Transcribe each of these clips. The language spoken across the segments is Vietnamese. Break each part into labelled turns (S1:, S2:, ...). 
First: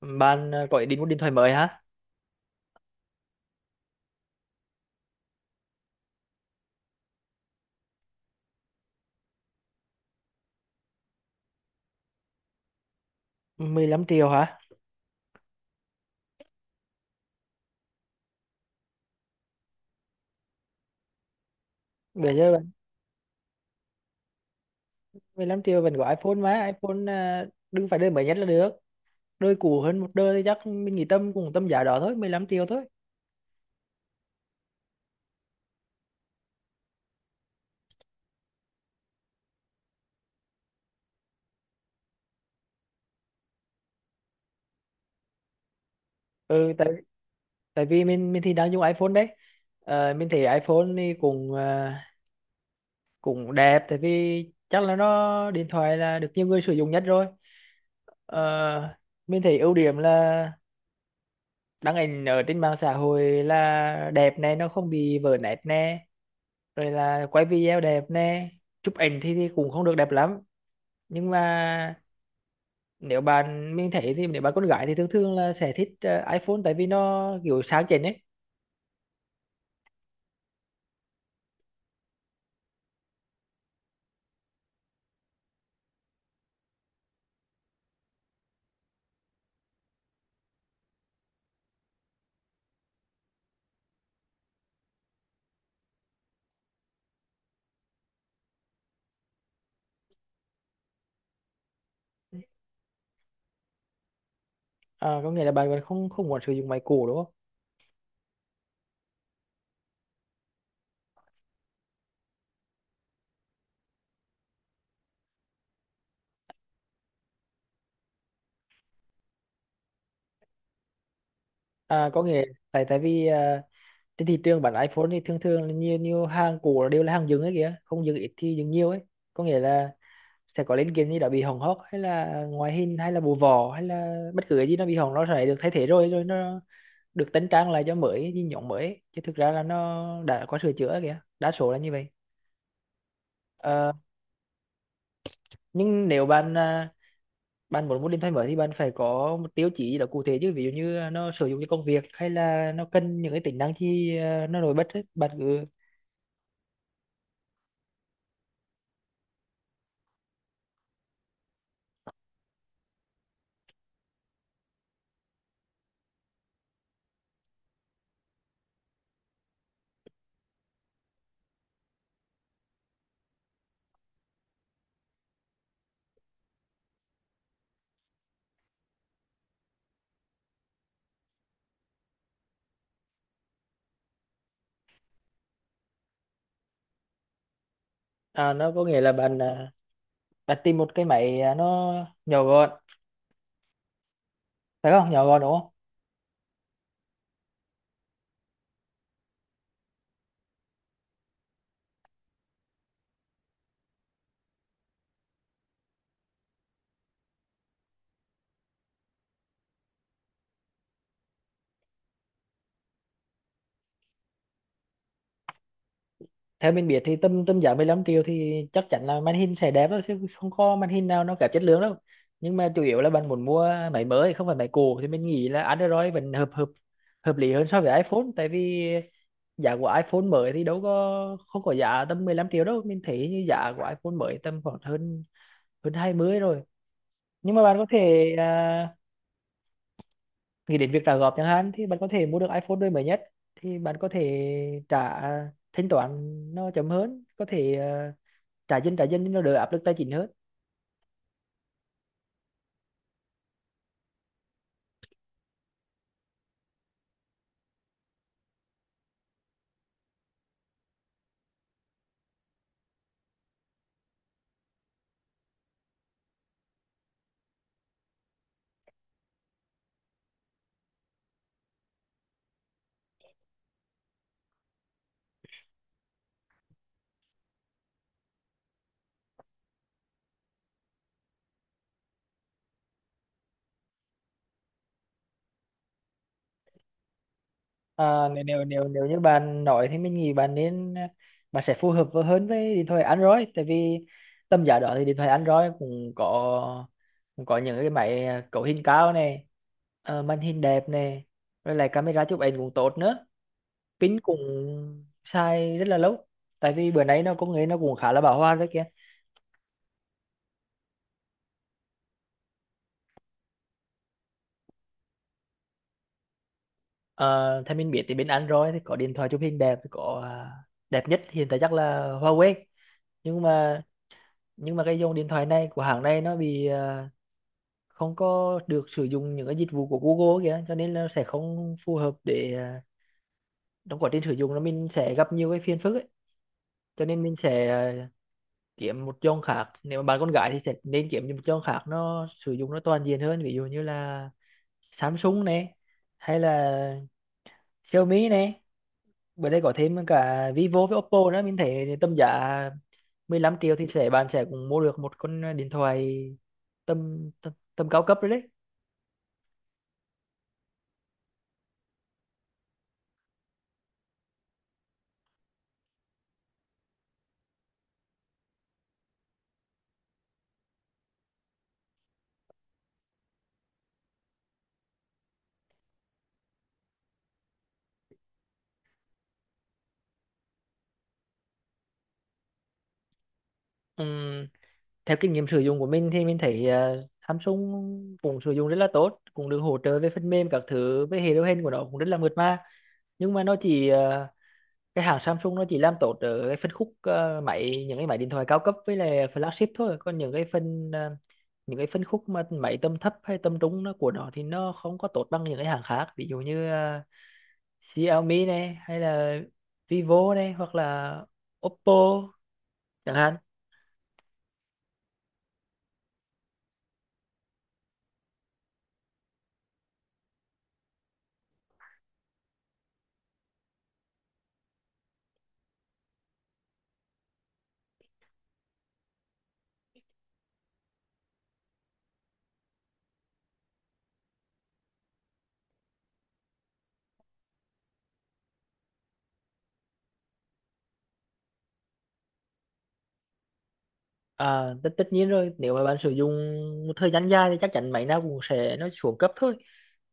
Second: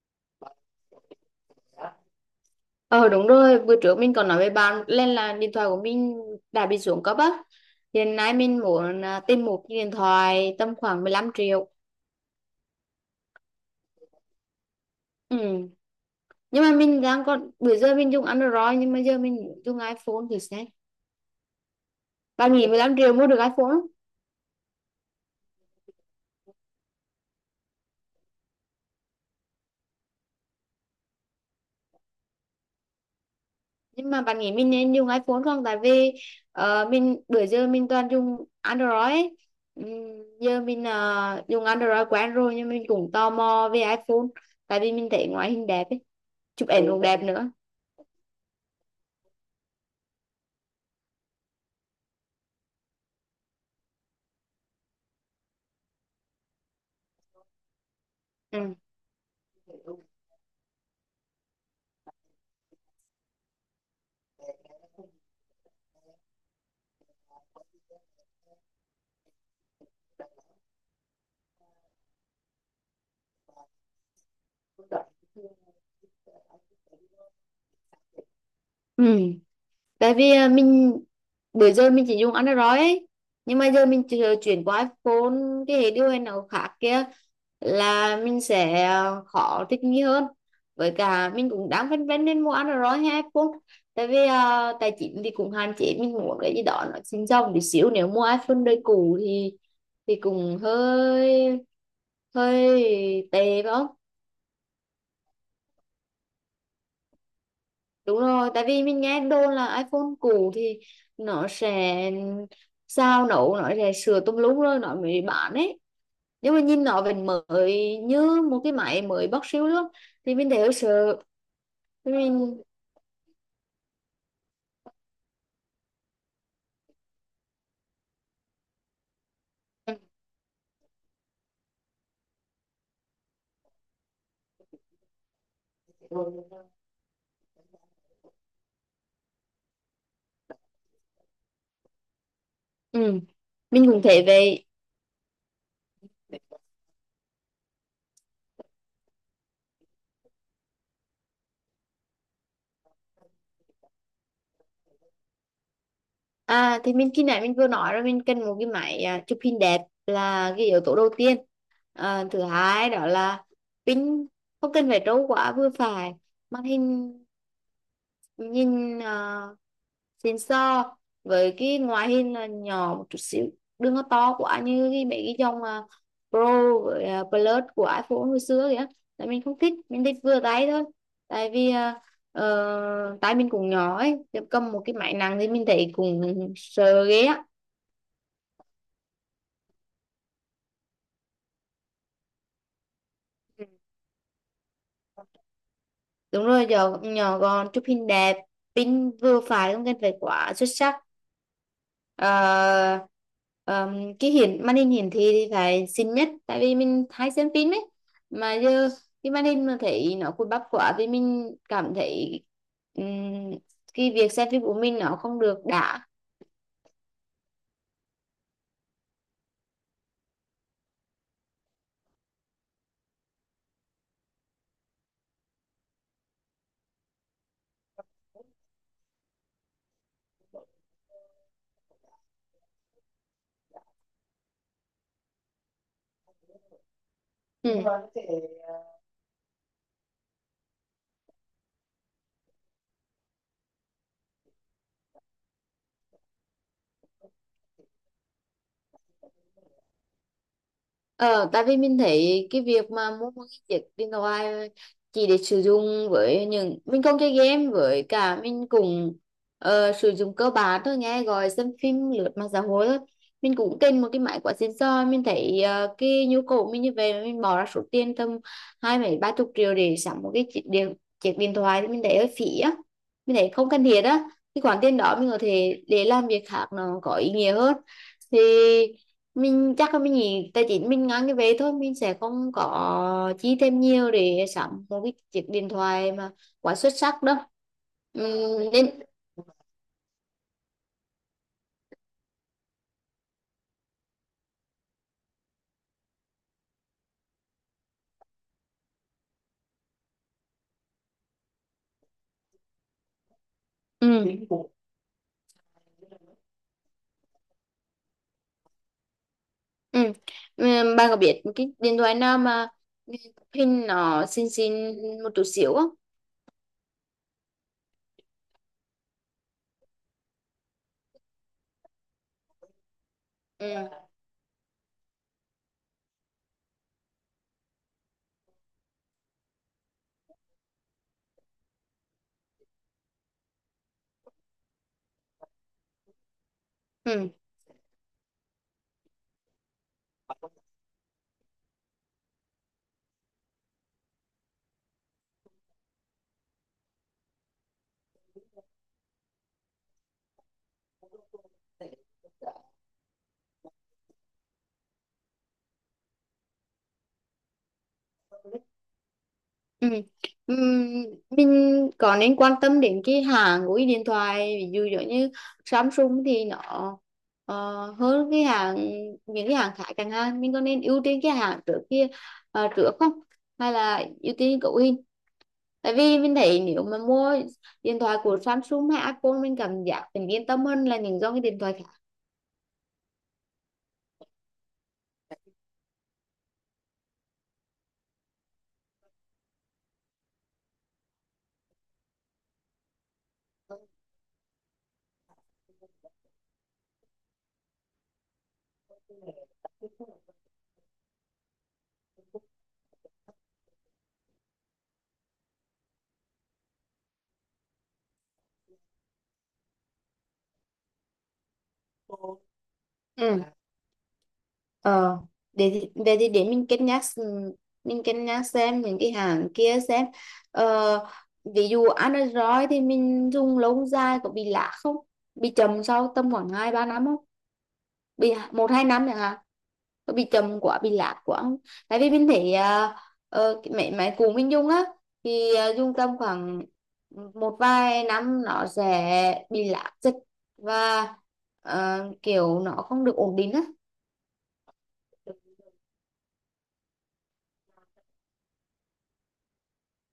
S1: Bạn có ý định mua điện thoại mới hả?
S2: Ờ đúng rồi, bữa trước mình còn nói với bạn lên là điện thoại của mình đã bị xuống cấp á. Hiện nay mình muốn tìm một cái điện thoại tầm khoảng 15 triệu.
S1: 15 triệu hả?
S2: Ừ. Nhưng mà mình đang còn bữa giờ mình dùng Android, nhưng mà giờ mình muốn dùng iPhone thì sẽ.
S1: Bây giờ
S2: Bạn nghĩ
S1: bạn.
S2: 15 triệu mua được iPhone không?
S1: 15 triệu vẫn có iPhone mà, iPhone đừng phải đời mới nhất là được. Đời cũ hơn một đời thì chắc mình nghĩ tầm cùng tầm giá đó thôi, 15 triệu thôi.
S2: Nhưng mà bạn nghĩ mình nên dùng iPhone không? Tại vì mình bữa giờ mình toàn dùng Android ấy. Ừ, giờ mình dùng Android quen rồi, nhưng mình cũng tò mò về iPhone tại vì mình thấy ngoại hình đẹp ấy. Chụp
S1: Ừ,
S2: ảnh
S1: tại
S2: cũng đẹp nữa.
S1: tại vì mình thì đang dùng iPhone đấy. Mình thấy iPhone thì cũng cũng đẹp, tại vì chắc là nó điện thoại là được nhiều người sử dụng nhất rồi. Ờ,
S2: Ừ,
S1: mình thấy ưu điểm là đăng ảnh ở trên mạng xã hội là đẹp này, nó không bị vỡ nét nè, rồi là quay video đẹp nè. Chụp ảnh thì cũng không được đẹp lắm, nhưng mà nếu bạn, mình thấy thì nếu bạn con gái thì thường thường là sẽ thích iPhone tại vì nó kiểu sáng chảnh ấy.
S2: ừ, tại vì mình bữa giờ mình chỉ dùng Android ấy, nhưng mà giờ mình chuyển qua iPhone, cái hệ điều hành nào khác kia là mình sẽ khó thích nghi hơn. Với cả mình cũng đang phân vân nên mua Android hay iPhone, tại vì tài chính thì cũng hạn chế. Mình muốn cái gì đó nó xinh xông tí xíu, nếu mua iPhone đời cũ thì cũng hơi hơi tệ phải không?
S1: Có nghĩa là bạn còn không không muốn sử dụng máy cũ đúng không?
S2: Đúng rồi, tại vì mình nghe đồn là iPhone cũ thì nó sẽ sao nổ, nó sẽ sửa tùm lum rồi nó mới bán ấy. Nhưng mà nhìn nó vẫn mới như một cái máy mới bóc siêu luôn. Thì mình thấy hơi sợ. Thì
S1: Có nghĩa
S2: Mình
S1: tại tại vì trên thị trường bản iPhone thì thường thường là nhiều nhiều hàng cũ là đều là hàng dừng ấy kìa, không dừng ít thì dừng nhiều ấy. Có nghĩa là sẽ có linh kiện gì đó bị hỏng hóc hay là ngoại hình hay là bộ vỏ hay là bất cứ cái gì nó bị hỏng, nó sẽ được thay thế, rồi rồi nó được tính trang lại cho mới với nhộn mới, chứ thực ra là nó đã có sửa chữa kìa, đa số là như vậy.
S2: Ừ, mình
S1: Ờ,
S2: cũng thấy vậy.
S1: nhưng nếu bạn bạn muốn một điện thoại mới thì bạn phải có một tiêu chí gì đó cụ thể chứ, ví dụ như nó sử dụng cho công việc hay là nó cần những cái tính năng gì nó nổi bật ấy. Bạn cứ.
S2: À thì mình khi nãy mình vừa nói rồi, mình cần một cái máy chụp hình đẹp là cái yếu tố đầu tiên. À, thứ hai đó là pin không cần phải trâu quá, vừa phải. Màn hình nhìn xịn, so với cái ngoại hình là nhỏ một chút xíu, đừng có to quá như cái mấy cái dòng Pro với Plus của iPhone hồi xưa kìa. Tại mình không thích, mình thích vừa tay thôi, tại vì tay mình cũng nhỏ ấy, chứ cầm một cái máy nặng thì mình thấy cũng sợ ghê á.
S1: Nó có nghĩa là bạn bạn tìm một cái máy, nó nhỏ gọn,
S2: Ừ.
S1: phải không, nhỏ gọn đúng không?
S2: Đúng rồi, nhỏ gọn, chụp hình đẹp, pin vừa phải, không cần phải quá xuất sắc. Ờ, cái màn hình hiển thị thì phải xinh nhất, tại vì mình hay xem phim ấy, mà giờ cái màn hình mà thấy nó cùi bắp quá thì mình cảm thấy ừm, cái việc xem phim của mình nó không được đã.
S1: Theo mình biết thì tầm tầm giá 15 triệu thì chắc chắn là màn hình sẽ đẹp thôi, chứ không có màn hình nào nó kém chất lượng đâu. Nhưng mà chủ yếu là bạn muốn mua máy mới không phải máy cũ thì mình nghĩ là Android vẫn hợp hợp hợp lý hơn so với iPhone, tại vì giá của iPhone mới thì đâu có, không có giá tầm 15 triệu đâu, mình thấy như giá của iPhone mới tầm khoảng hơn hơn 20 rồi. Nhưng mà
S2: Ừ.
S1: bạn có thể nghĩ đến việc trả góp chẳng hạn, thì bạn có thể mua được iPhone đời mới nhất. Thì bạn có thể trả, thanh toán nó chậm hơn, có thể trả dinh nó đỡ áp lực tài chính hơn.
S2: Ờ, tại vì mình thấy cái việc mà mua một cái chiếc điện thoại chỉ để sử dụng, với những mình không chơi game, với cả mình cũng sử dụng cơ bản thôi, nghe gọi, xem phim, lướt mạng xã hội thôi. Mình cũng cần một cái máy quá xịn sò. Mình thấy cái nhu cầu mình như vậy mà mình bỏ ra số tiền tầm hai mấy ba chục triệu để sắm một cái chiếc điện thoại thì mình thấy hơi phí á, mình thấy không cần thiết á. Cái khoản tiền đó mình có thể để làm việc khác nó có ý nghĩa hơn. Thì mình chắc là mình nghĩ tài chính mình ngang cái về thôi, mình sẽ không có chi thêm nhiều để sắm một cái chiếc điện thoại mà quá xuất sắc đâu.
S1: à, nếu nếu nếu
S2: Nên
S1: nếu như bạn nói thì mình nghĩ bạn nên bạn sẽ phù hợp hơn với điện thoại Android, tại vì tầm giá đó thì điện thoại Android cũng có, những cái máy cấu hình cao này, màn hình đẹp này, rồi lại camera chụp ảnh cũng tốt nữa,
S2: ừ.
S1: pin cũng xài rất là lâu, tại vì bữa nay nó công nghệ nó cũng khá là bão hòa đấy kia.
S2: Ừ. Bạn có biết cái điện thoại nào mà hình nó xinh xinh một chút xíu không?
S1: Ờ, theo mình biết thì bên Android thì có điện thoại chụp hình đẹp, có đẹp nhất hiện tại chắc là Huawei, nhưng mà
S2: Ừ.
S1: nhưng mà cái dòng điện thoại này của hãng này nó bị không có được sử dụng những cái dịch vụ của Google kìa, cho nên là sẽ không phù hợp để trong quá trình sử dụng nó mình sẽ gặp nhiều cái phiền phức ấy, cho nên mình sẽ kiếm một dòng khác. Nếu mà bạn con gái thì sẽ nên kiếm một dòng khác nó sử dụng nó toàn diện hơn, ví dụ như là Samsung này, hay là Xiaomi này, bữa đây có thêm cả Vivo với Oppo nữa, mình thấy tầm giá 15 triệu thì sẽ, bạn sẽ cũng mua được một con điện thoại tầm tầm, tầm cao cấp rồi đấy.
S2: Ừ. Ừ. Ừm, mình có nên quan tâm đến cái hãng của cái điện thoại, ví dụ giống như Samsung thì nó ờ, hơn cái hãng, những cái hãng khác chẳng hạn. Mình có nên ưu tiên cái hãng trước kia, trước không, hay là ưu tiên cậu hình? Tại vì mình thấy nếu mà mua điện thoại của Samsung hay Apple mình cảm giác mình yên tâm hơn là những dòng cái điện thoại khác.
S1: Ừm, theo kinh nghiệm sử dụng của mình thì mình thấy Samsung cũng sử dụng rất là tốt, cũng được hỗ trợ về phần mềm các thứ, với hệ điều hành của nó cũng rất là mượt mà. Nhưng mà nó chỉ cái hãng Samsung nó chỉ làm tốt ở cái phân khúc, ờ, máy những cái máy điện thoại cao cấp với lại flagship thôi, còn những cái những cái phân khúc mà máy tầm thấp hay tầm trung nó của nó thì nó không có tốt bằng những cái hãng khác, ví dụ như Xiaomi này, hay là Vivo này, hoặc là Oppo chẳng hạn.
S2: Ừ. Ờ, để mình cân nhắc, mình cân nhắc xem những cái hàng kia xem. ờ, Ví dụ Android thì mình dùng lâu dài có bị lạ không, bị chậm sau tầm khoảng 2-3 năm không, bị 1-2 năm chẳng hạn, có bị chậm quá, bị lạ quá không? Tại vì mình thấy cái máy máy cũ mình dùng á, thì dùng tầm khoảng một vài năm nó sẽ bị lạ dịch và kiểu nó không được ổn định á.
S1: Tất nhiên rồi, nếu mà bạn sử dụng một thời gian dài thì chắc chắn máy nào cũng sẽ nó xuống cấp thôi,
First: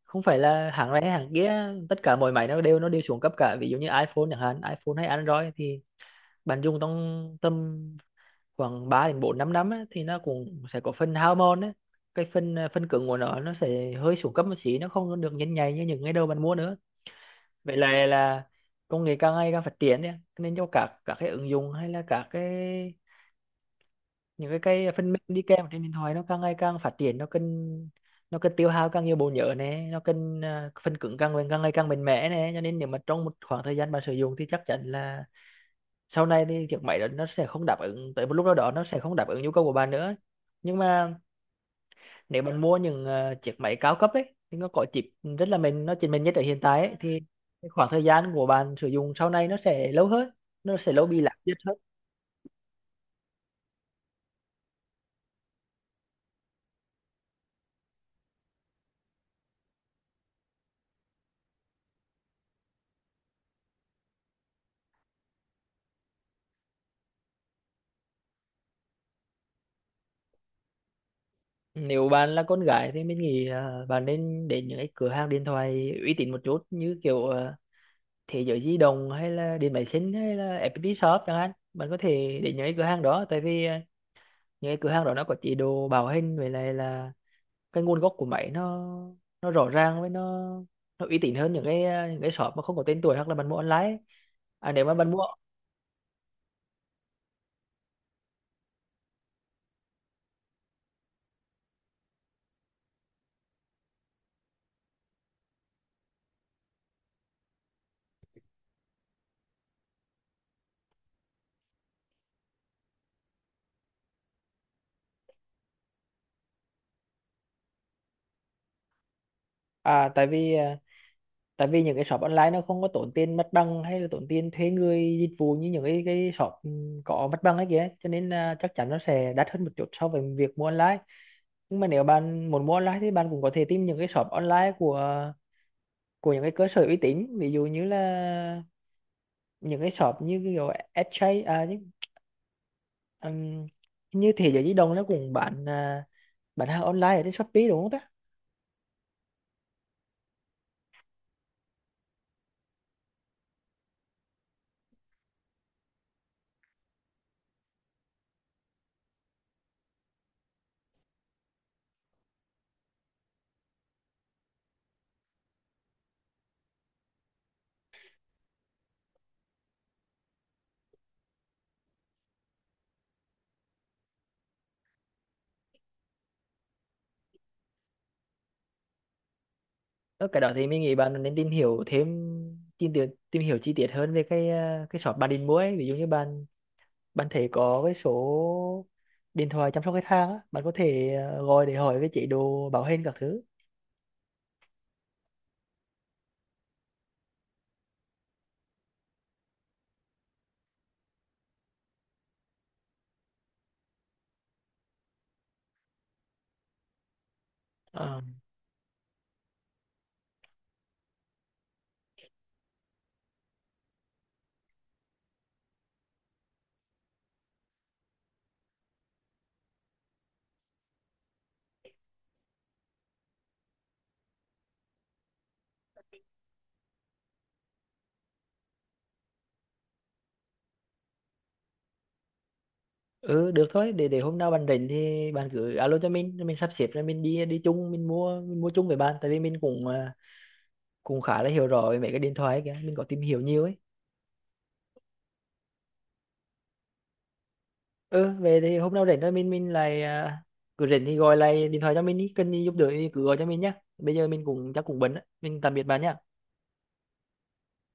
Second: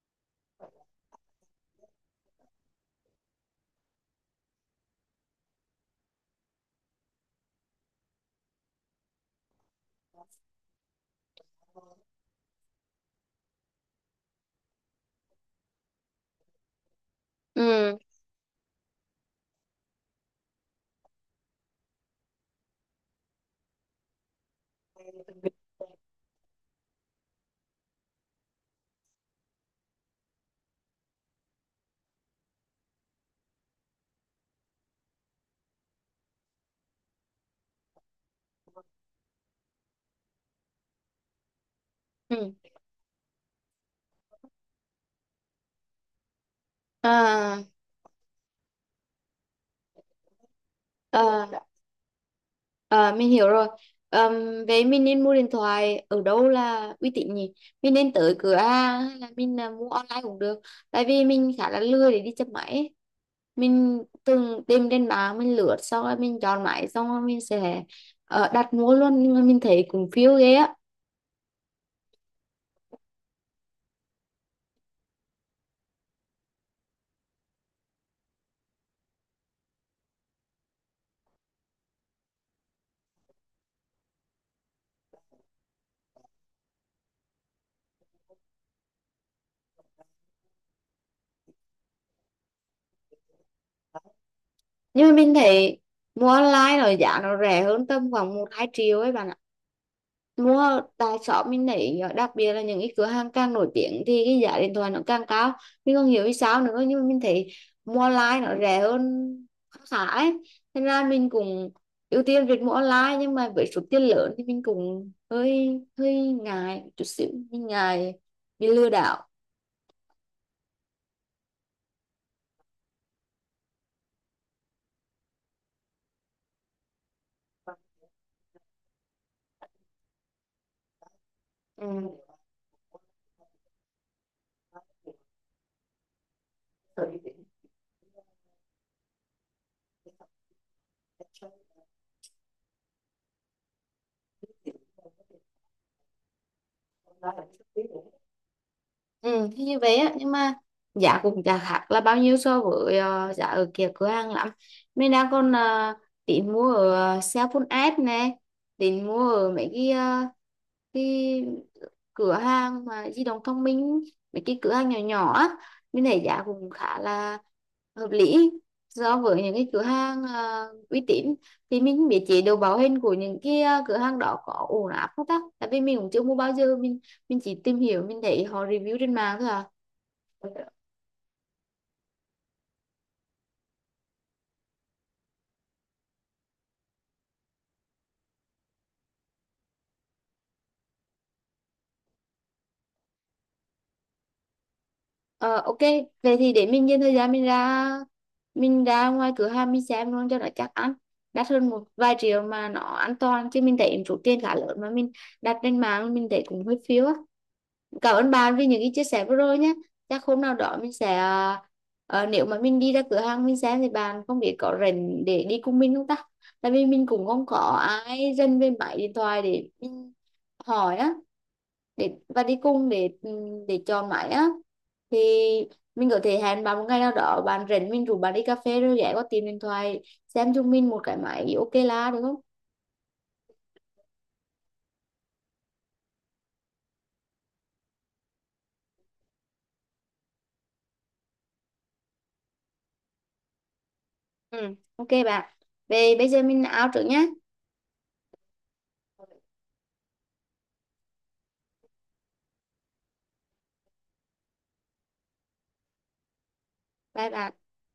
S1: không phải là hãng này hay hãng kia, tất cả mọi máy nó đều xuống cấp cả, ví dụ như iPhone chẳng hạn, iPhone hay Android thì bạn dùng trong tầm khoảng 3 đến 4 năm năm á, thì nó cũng sẽ có phần hao mòn á. Phần cứng của nó sẽ hơi xuống cấp một xí, nó không được nhanh nhạy như những ngày đầu bạn mua nữa. vậy
S2: Ừ.
S1: là là công nghệ càng ngày càng phát triển đấy, nên cho các cái ứng dụng hay là các cái, những cái phần mềm đi kèm trên điện thoại, nó càng ngày càng phát triển, nó cần tiêu hao càng nhiều bộ nhớ này, nó cần phần cứng càng ngày càng mạnh mẽ này, cho nên nếu mà trong một khoảng thời gian bạn sử dụng thì chắc chắn là sau này thì chiếc máy đó nó sẽ không đáp ứng, tới một lúc nào đó nó sẽ không đáp ứng nhu cầu của bạn nữa. Nhưng mà nếu
S2: Ừ.
S1: bạn mua những chiếc máy cao cấp ấy thì nó có chip rất là mềm, nó chỉ mềm nhất ở hiện tại ấy, thì
S2: À,
S1: cái khoảng thời gian của bạn sử dụng sau này nó sẽ lâu hơn, nó sẽ lâu bị lạc nhất
S2: à,
S1: hơn.
S2: mình hiểu rồi. Vậy mình nên mua điện thoại ở đâu là uy tín nhỉ? Mình nên tới cửa hàng hay là mình mua online cũng được. Tại vì mình khá là lười để đi chập máy ấy. Mình từng tìm trên mạng, mình lướt xong rồi mình chọn máy xong rồi mình sẽ đặt mua luôn, nhưng mà mình thấy cũng phiêu ghê á.
S1: Nếu bạn là con gái thì mình nghĩ bạn nên đến những cái cửa hàng điện thoại uy tín một chút, như kiểu Thế giới di động hay là điện máy xanh hay là FPT Shop chẳng hạn, bạn có thể đến những cái cửa hàng đó, tại vì những cái cửa hàng đó nó có chế độ bảo hành với lại là cái nguồn gốc của máy, nó rõ ràng, với nó uy tín hơn những cái shop mà không có tên tuổi, hoặc là bạn mua online ấy. Nếu mà
S2: Nhưng
S1: bạn
S2: mà
S1: mua.
S2: mình thấy mua online rồi giá nó rẻ hơn tầm khoảng 1-2 triệu ấy bạn ạ. Đúng rồi, tại shop mình thấy đặc biệt là những cái cửa hàng càng nổi tiếng thì cái giá điện thoại nó càng cao. Mình không hiểu vì sao nữa, nhưng mà mình thấy mua online nó rẻ hơn khá khá ấy, nên là mình cũng ưu tiên việc mua online. Nhưng mà với số tiền lớn thì mình cũng hơi hơi ngại chút xíu, mình ngại bị lừa đảo.
S1: Tại vì tại vì những cái shop online nó không có tốn tiền mặt bằng hay là tốn tiền thuê người dịch vụ như những cái shop, có mặt bằng ấy kìa, cho nên là chắc chắn nó sẽ đắt hơn một chút so với việc mua online. Nhưng mà nếu
S2: Ừ.
S1: bạn muốn mua online thì bạn cũng có thể tìm những cái shop online của, những cái cơ sở uy tín, ví dụ như là những cái shop như kiểu SJ, Ừm, hình như thế giới di động nó cũng bán, bán hàng online ở trên Shopee đúng không ta?
S2: Ừ, thì như vậy á, nhưng mà giá cũng chả khác là bao nhiêu so với giá ở kia cửa hàng lắm. Mình đang còn tính mua ở Sephora app nè, tính mua ở mấy cái, cái cửa hàng mà di động thông minh, mấy cái cửa hàng nhỏ nhỏ á, mình thấy giá cũng khá là hợp lý so với những cái cửa hàng uy tín. Thì mình không biết chế độ bảo hành của những cái cửa hàng đó có ổn áp không ta, tại vì mình cũng chưa mua bao giờ, mình chỉ tìm hiểu, mình thấy họ review trên mạng thôi à.
S1: Ở cái đó thì mình nghĩ bạn nên tìm hiểu thêm, tìm hiểu chi tiết hơn về cái, cái shop bạn định mua ấy. Ví dụ như bạn, bạn thấy có cái số điện thoại chăm sóc khách hàng á, bạn có thể gọi để hỏi về chế độ bảo hành các thứ.
S2: Ờ ok, vậy thì để mình dành thời gian, mình ra ngoài cửa hàng mình xem luôn cho nó chắc ăn. Đắt hơn một vài triệu mà nó an toàn, chứ mình thấy số tiền khá lớn mà mình đặt trên mạng mình thấy cũng hơi phiếu á. Cảm
S1: Ờ.
S2: ơn bạn vì những cái chia sẻ vừa rồi nhé. Chắc hôm nào đó mình sẽ nếu mà mình đi ra cửa hàng mình xem thì bạn không biết có rảnh để đi cùng mình không ta? Tại vì mình cũng không có ai rảnh về máy điện thoại để mình hỏi á, để và đi cùng để để chọn máy á, thì mình có thể hẹn bạn một ngày nào đó bạn rảnh, mình rủ bạn đi cà phê rồi ghé qua tìm điện thoại xem chúng mình một cái máy ok là được không?
S1: Ừ được thôi, để hôm nào bạn rảnh thì bạn cứ alo cho mình, rồi mình sắp xếp rồi mình đi đi chung, mình mua chung với bạn, tại vì mình cũng cũng khá là hiểu rõ về mấy cái điện thoại ấy kìa, mình có tìm hiểu nhiều ấy.
S2: Ừ. Ok bạn, về bây giờ mình out trước nhé.
S1: Ừ, về thì hôm nào rảnh thôi, mình lại cứ rảnh thì gọi lại điện thoại cho mình đi, cần gì giúp đỡ thì cứ gọi cho mình nhá. Bây giờ mình cũng chắc cũng bận á. Mình tạm biệt bạn nhá.
S2: Bye bye.